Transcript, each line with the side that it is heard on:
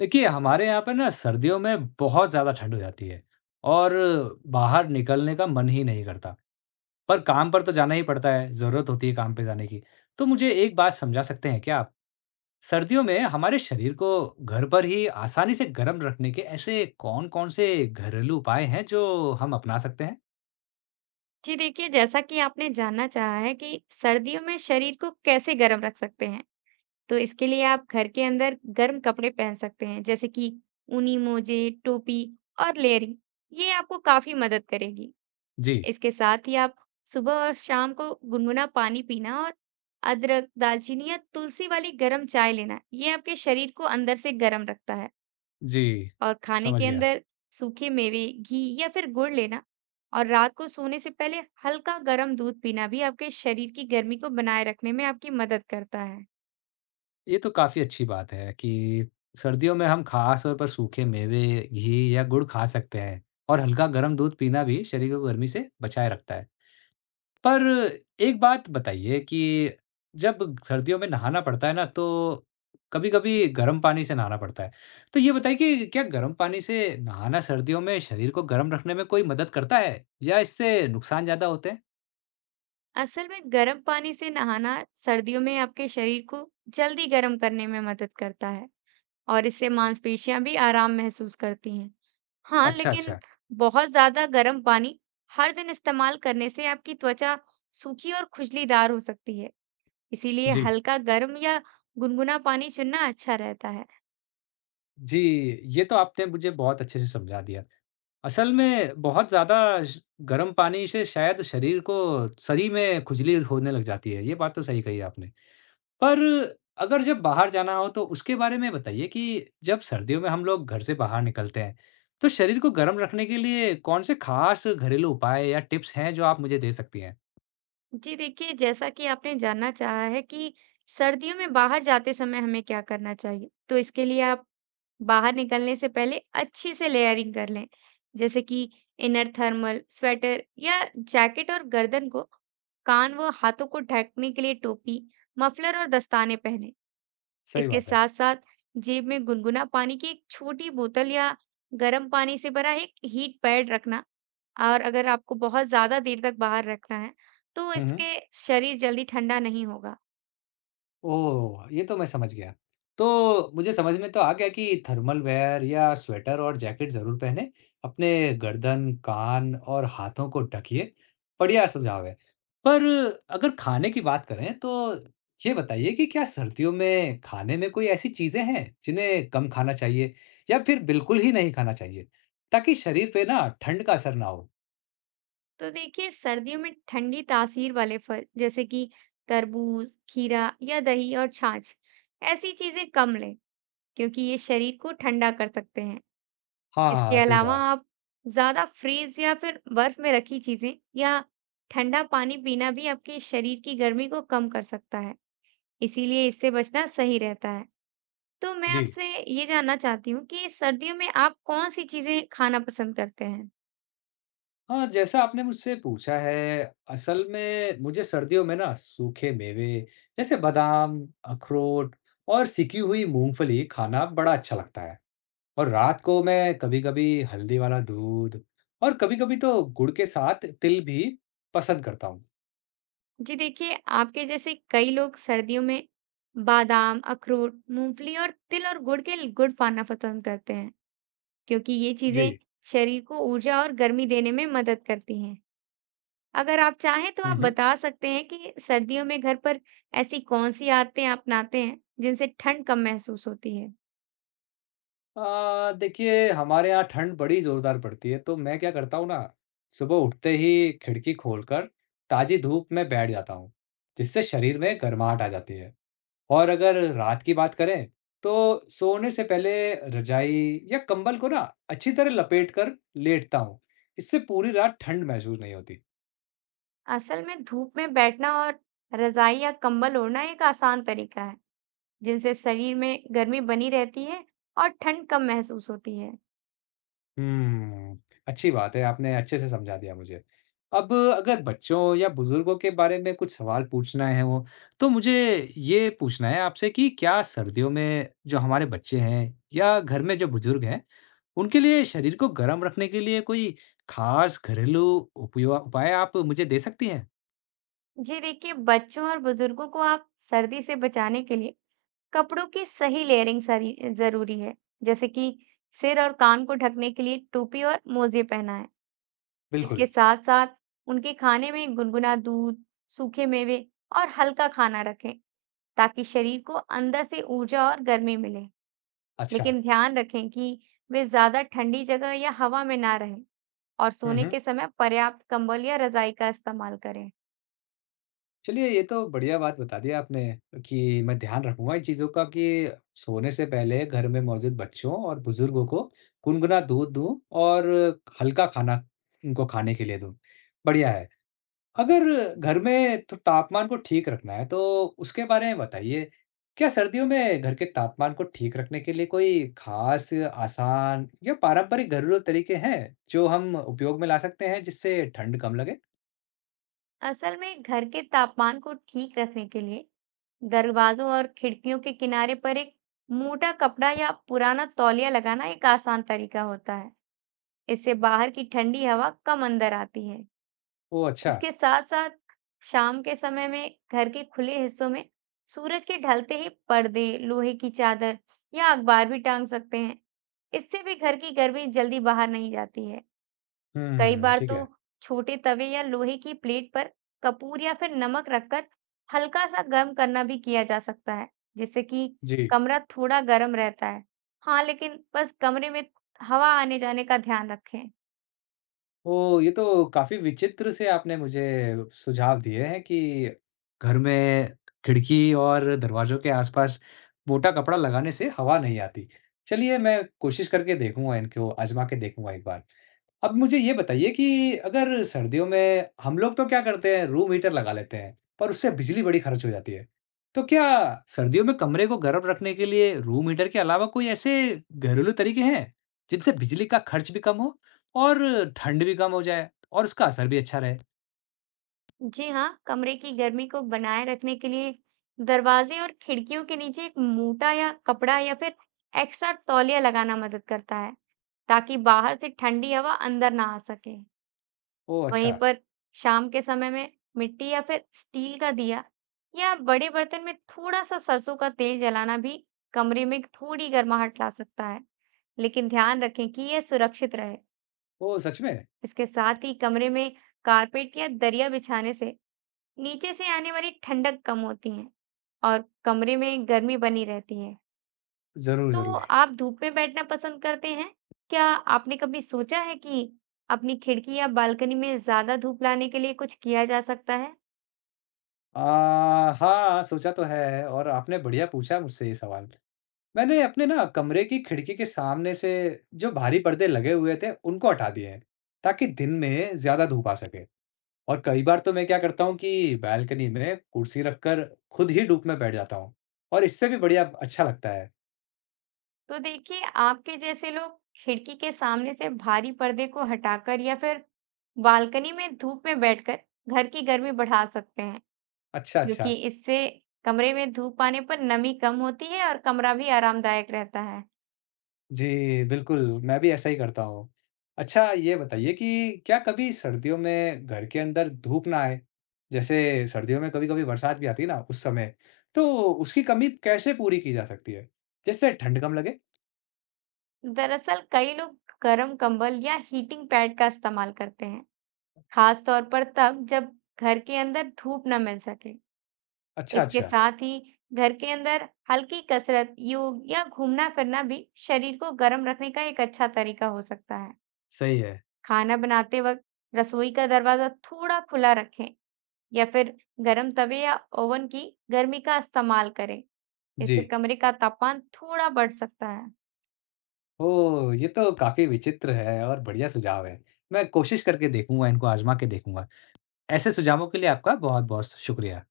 left: देखिए, हमारे यहाँ पे ना सर्दियों में बहुत ज़्यादा ठंड हो जाती है और बाहर निकलने का मन ही नहीं करता। पर काम पर तो जाना ही पड़ता है, ज़रूरत होती है काम पे जाने की। तो मुझे एक बात समझा सकते हैं क्या आप? सर्दियों में हमारे शरीर को घर पर ही आसानी से गर्म रखने के ऐसे कौन-कौन से घरेलू उपाय हैं जो हम अपना सकते हैं?
right: जी देखिए, जैसा कि आपने जानना चाहा है कि सर्दियों में शरीर को कैसे गर्म रख सकते हैं, तो इसके लिए आप घर के अंदर गर्म कपड़े पहन सकते हैं, जैसे कि ऊनी मोजे, टोपी और लेयरिंग। ये आपको काफी मदद करेगी।
left: जी,
right: इसके साथ ही आप सुबह और शाम को गुनगुना पानी पीना और अदरक, दालचीनी या तुलसी वाली गर्म चाय लेना, ये आपके शरीर को अंदर से गर्म रखता है।
left: जी,
right: और खाने
left: समझ
right: के
left: गया।
right: अंदर सूखे मेवे, घी या फिर गुड़ लेना और रात को सोने से पहले हल्का गर्म दूध पीना भी आपके शरीर की गर्मी को बनाए रखने में आपकी मदद करता है।
left: ये तो काफ़ी अच्छी बात है कि सर्दियों में हम खास तौर पर सूखे मेवे, घी या गुड़ खा सकते हैं और हल्का गर्म दूध पीना भी शरीर को गर्मी से बचाए रखता है। पर एक बात बताइए कि जब सर्दियों में नहाना पड़ता है ना तो कभी-कभी गर्म पानी से नहाना पड़ता है। तो ये बताइए कि क्या गर्म पानी से नहाना सर्दियों में शरीर को गर्म रखने में कोई मदद करता है या इससे नुकसान ज़्यादा होते हैं?
right: असल में गर्म पानी से नहाना सर्दियों में आपके शरीर को जल्दी गर्म करने में मदद करता है और इससे मांसपेशियां भी आराम महसूस करती हैं। हाँ,
left: अच्छा,
right: लेकिन
left: अच्छा।
right: बहुत ज्यादा गर्म पानी हर दिन इस्तेमाल करने से आपकी त्वचा सूखी और खुजलीदार हो सकती है। इसीलिए
left: जी।
right: हल्का गर्म या गुनगुना पानी चुनना अच्छा रहता है।
left: जी, ये तो आपने मुझे बहुत अच्छे से समझा दिया। असल में बहुत ज़्यादा श गर्म पानी से शायद शरीर को सही में खुजली होने लग जाती है, ये बात तो सही कही आपने। पर अगर जब बाहर जाना हो तो उसके बारे में बताइए कि जब सर्दियों में हम लोग घर से बाहर निकलते हैं, तो शरीर को गर्म रखने के लिए कौन से खास घरेलू उपाय या टिप्स हैं जो आप मुझे दे सकती हैं?
right: जी देखिए, जैसा कि आपने जानना चाहा है कि सर्दियों में बाहर जाते समय हमें क्या करना चाहिए, तो इसके लिए आप बाहर निकलने से पहले अच्छी से लेयरिंग कर लें, जैसे कि इनर थर्मल, स्वेटर या जैकेट और गर्दन को, कान व हाथों को ढकने के लिए टोपी, मफलर और दस्ताने पहने।
left: सही
right: इसके
left: बात है।
right: साथ-साथ जेब में गुनगुना पानी की एक छोटी बोतल या गर्म पानी से भरा एक हीट पैड रखना और अगर आपको बहुत ज़्यादा देर तक बाहर रखना है, तो
left: हुँ, हुँ।
right: इसके शरीर जल्दी ठंडा नहीं होगा।
left: ओह! ये तो मैं समझ गया। तो मुझे समझ में तो आ गया कि थर्मल वेयर या स्वेटर और जैकेट ज़रूर पहनें। अपने गर्दन, कान और हाथों को ढकिए। बढ़िया सुझाव है। पर अगर खाने की बात करें तो ये बताइए कि क्या सर्दियों में खाने में कोई ऐसी चीज़ें हैं जिन्हें कम खाना चाहिए या फिर बिल्कुल ही नहीं खाना चाहिए? ताकि शरीर पे ना ठंड का असर ना हो।
right: तो देखिए, सर्दियों में ठंडी तासीर वाले फल, जैसे कि तरबूज, खीरा या दही और छाछ, ऐसी चीज़ें कम लें, क्योंकि ये शरीर को ठंडा कर सकते हैं।
left: हाँ, हाँ,
right: इसके
left: हाँ, सही
right: अलावा
left: कहा।
right: आप ज़्यादा फ्रीज़ या फिर बर्फ़ में रखी चीज़ें या ठंडा पानी पीना भी आपके शरीर की गर्मी को कम कर सकता है। इसीलिए इससे बचना सही रहता है। तो मैं
left: जी।
right: आपसे ये जानना चाहती हूँ कि सर्दियों में आप कौन-सी चीज़ें खाना पसंद करते हैं?
left: हाँ, जैसा आपने मुझसे पूछा है, असल में मुझे सर्दियों में ना सूखे मेवे जैसे बादाम, अखरोट और सिकी हुई मूँगफली खाना बड़ा अच्छा लगता है। और रात को मैं कभी-कभी हल्दी वाला दूध और कभी-कभी तो गुड़ के साथ तिल भी पसंद करता हूँ।
right: जी देखिए, आपके जैसे कई लोग सर्दियों में बादाम, अखरोट, मूँगफली और तिल और गुड़ खाना पसंद करते हैं, क्योंकि ये
left: जी।
right: चीज़ें शरीर को ऊर्जा और गर्मी देने में मदद करती हैं। अगर आप चाहें तो
left: हुँ,
right: आप
left: हुँ।
right: बता सकते हैं कि सर्दियों में घर पर ऐसी कौन-सी आदतें अपनाते हैं, जिनसे ठंड कम महसूस होती है?
left: देखिए हमारे यहाँ ठंड बड़ी ज़ोरदार पड़ती है, तो मैं क्या करता हूँ ना, सुबह उठते ही खिड़की खोलकर ताज़ी धूप में बैठ जाता हूँ, जिससे शरीर में गर्माहट आ जाती है। और अगर रात की बात करें, तो सोने से पहले रजाई या कंबल को ना अच्छी तरह लपेट कर लेटता हूँ। इससे पूरी रात ठंड महसूस नहीं होती।
right: असल में धूप में बैठना और रज़ाई या कंबल ओढ़ना एक आसान तरीका है। जिनसे शरीर में गर्मी बनी रहती है और ठंड कम महसूस होती है।
left: हम्म, अच्छी बात है, आपने अच्छे से समझा दिया मुझे। अब अगर बच्चों या बुजुर्गों के बारे में कुछ सवाल पूछना है हो, तो मुझे ये पूछना है आपसे कि क्या सर्दियों में जो हमारे बच्चे हैं या घर में जो बुजुर्ग हैं, उनके लिए शरीर को गर्म रखने के लिए कोई खास घरेलू उपयो उपाय आप मुझे दे सकती हैं?
right: जी देखिए, बच्चों और बुजुर्गों को आप सर्दी से बचाने के लिए कपड़ों की सही लेयरिंग सरी जरूरी है, जैसे कि सिर और कान को ढकने के लिए टोपी और मोजे पहनाएं।
left: बिल्कुल,
right: इसके साथ-साथ उनके खाने में गुनगुना दूध, सूखे मेवे और हल्का खाना रखें, ताकि शरीर को अंदर से ऊर्जा और गर्मी मिले।
left: अच्छा।
right: लेकिन ध्यान रखें कि वे ज्यादा ठंडी जगह या हवा में ना रहें। और
left: हुँ,
right: सोने
left: हुँ।
right: के समय पर्याप्त कंबल या रजाई का इस्तेमाल करें।
left: चलिए ये तो बढ़िया बात बता दी आपने कि मैं ध्यान रखूँगा इन चीज़ों का कि सोने से पहले घर में मौजूद बच्चों और बुजुर्गों को गुनगुना दूध दूँ और हल्का खाना उनको खाने के लिए दूँ। बढ़िया है। अगर घर में तो तापमान को ठीक रखना है तो उसके बारे में बताइए। क्या सर्दियों में घर के तापमान को ठीक रखने के लिए कोई ख़ास आसान या पारंपरिक घरेलू तरीके हैं, जो हम उपयोग में ला सकते हैं जिससे ठंड कम लगे?
right: असल में घर के तापमान को ठीक रखने के लिए दरवाजों और खिड़कियों के किनारे पर एक मोटा कपड़ा या पुराना तौलिया लगाना एक आसान तरीका होता है। इससे बाहर की ठंडी हवा कम अंदर आती है।
left: ओह! अच्छा।
right: इसके साथ साथ शाम के समय में घर के खुले हिस्सों में सूरज के ढलते ही पर्दे, लोहे की चादर या अखबार भी टांग सकते हैं। इससे भी घर की गर्मी जल्दी बाहर नहीं जाती है। कई
left: हुँ,
right: बार
left: ठीक
right: तो
left: है।
right: छोटे तवे या लोहे की प्लेट पर कपूर या फिर नमक रखकर हल्का सा गर्म करना भी किया जा सकता है, जिससे कि
left: जी,
right: कमरा थोड़ा गर्म रहता है। हाँ, लेकिन बस कमरे में हवा आने जाने का ध्यान रखें।
left: तो ये तो काफ़ी विचित्र से आपने मुझे सुझाव दिए हैं कि घर में खिड़की और दरवाज़ों के आसपास मोटा कपड़ा लगाने से हवा नहीं आती। चलिए, मैं कोशिश करके देखूँगा इनको आज़मा के देखूँगा एक बार। अब मुझे ये बताइए कि अगर सर्दियों में हम लोग तो क्या करते हैं रूम हीटर लगा लेते हैं पर उससे बिजली बड़ी खर्च हो जाती है तो क्या सर्दियों में कमरे को गर्म रखने के लिए रूम हीटर के अलावा कोई ऐसे घरेलू तरीके हैं जिनसे बिजली का खर्च भी कम हो और ठंड भी कम हो जाए और उसका असर भी अच्छा रहे।
right: जी हाँ, कमरे की गर्मी को बनाए रखने के लिए दरवाजे और खिड़कियों के नीचे एक मोटा या कपड़ा या फिर एक्स्ट्रा तौलिया लगाना मदद करता है, ताकि बाहर से ठंडी हवा अंदर ना आ सके।
left: ओ अच्छा।
right: वहीं पर शाम के समय में मिट्टी या फिर स्टील का दिया या बड़े बर्तन में थोड़ा सा सरसों का तेल जलाना भी कमरे में थोड़ी गर्माहट ला सकता है। लेकिन ध्यान रखें कि यह सुरक्षित रहे।
left: ओ सच में।
right: इसके साथ ही कमरे में कारपेट या दरिया बिछाने से नीचे से आने वाली ठंडक कम होती है और कमरे में गर्मी बनी रहती है।
left: जरूर
right: तो
left: जरूर।
right: आप धूप में बैठना पसंद करते हैं क्या? आपने कभी सोचा है कि अपनी खिड़की या बालकनी में ज्यादा धूप लाने के लिए कुछ किया जा सकता है?
left: आ हाँ सोचा तो है और आपने बढ़िया पूछा मुझसे ये सवाल। मैंने अपने ना कमरे की खिड़की के सामने से जो भारी पर्दे लगे हुए थे उनको हटा दिए हैं ताकि दिन में ज्यादा धूप आ सके। और कई बार तो मैं क्या करता हूँ कि बालकनी में कुर्सी रखकर खुद ही धूप में बैठ जाता हूँ और इससे भी बढ़िया अच्छा लगता है।
right: तो देखिए, आपके जैसे लोग खिड़की के सामने से भारी पर्दे को हटाकर या फिर बालकनी में धूप में बैठकर घर की गर्मी बढ़ा सकते हैं,
left: अच्छा, अच्छा।
right: क्योंकि इससे कमरे में धूप आने पर नमी कम होती है और कमरा भी आरामदायक रहता है।
left: जी, बिल्कुल। मैं भी ऐसा ही करता हूँ। अच्छा ये बताइए कि क्या कभी सर्दियों में घर के अंदर धूप ना आए, जैसे सर्दियों में कभी कभी बरसात भी आती है ना, उस समय तो उसकी कमी कैसे पूरी की जा सकती है जिससे ठंड कम लगे?
right: दरअसल कई लोग गर्म कंबल या हीटिंग पैड का इस्तेमाल करते हैं, खास तौर पर तब जब घर के अंदर धूप न मिल सके।
left: अच्छा,
right: इसके
left: अच्छा।
right: साथ ही घर के अंदर हल्की कसरत, योग या घूमना फिरना भी शरीर को गर्म रखने का एक अच्छा तरीका हो सकता है।
left: सही है।
right: खाना बनाते वक्त रसोई का दरवाजा थोड़ा खुला रखें या फिर गर्म तवे या ओवन की गर्मी का इस्तेमाल करें।
left: जी।
right: इससे कमरे का तापमान थोड़ा बढ़ सकता है।
left: ओह! ये तो काफ़ी विचित्र है और बढ़िया सुझाव है। मैं कोशिश करके देखूँगा, इनको आज़मा के देखूँगा। ऐसे सुझावों के लिए आपका बहुत-बहुत शुक्रिया।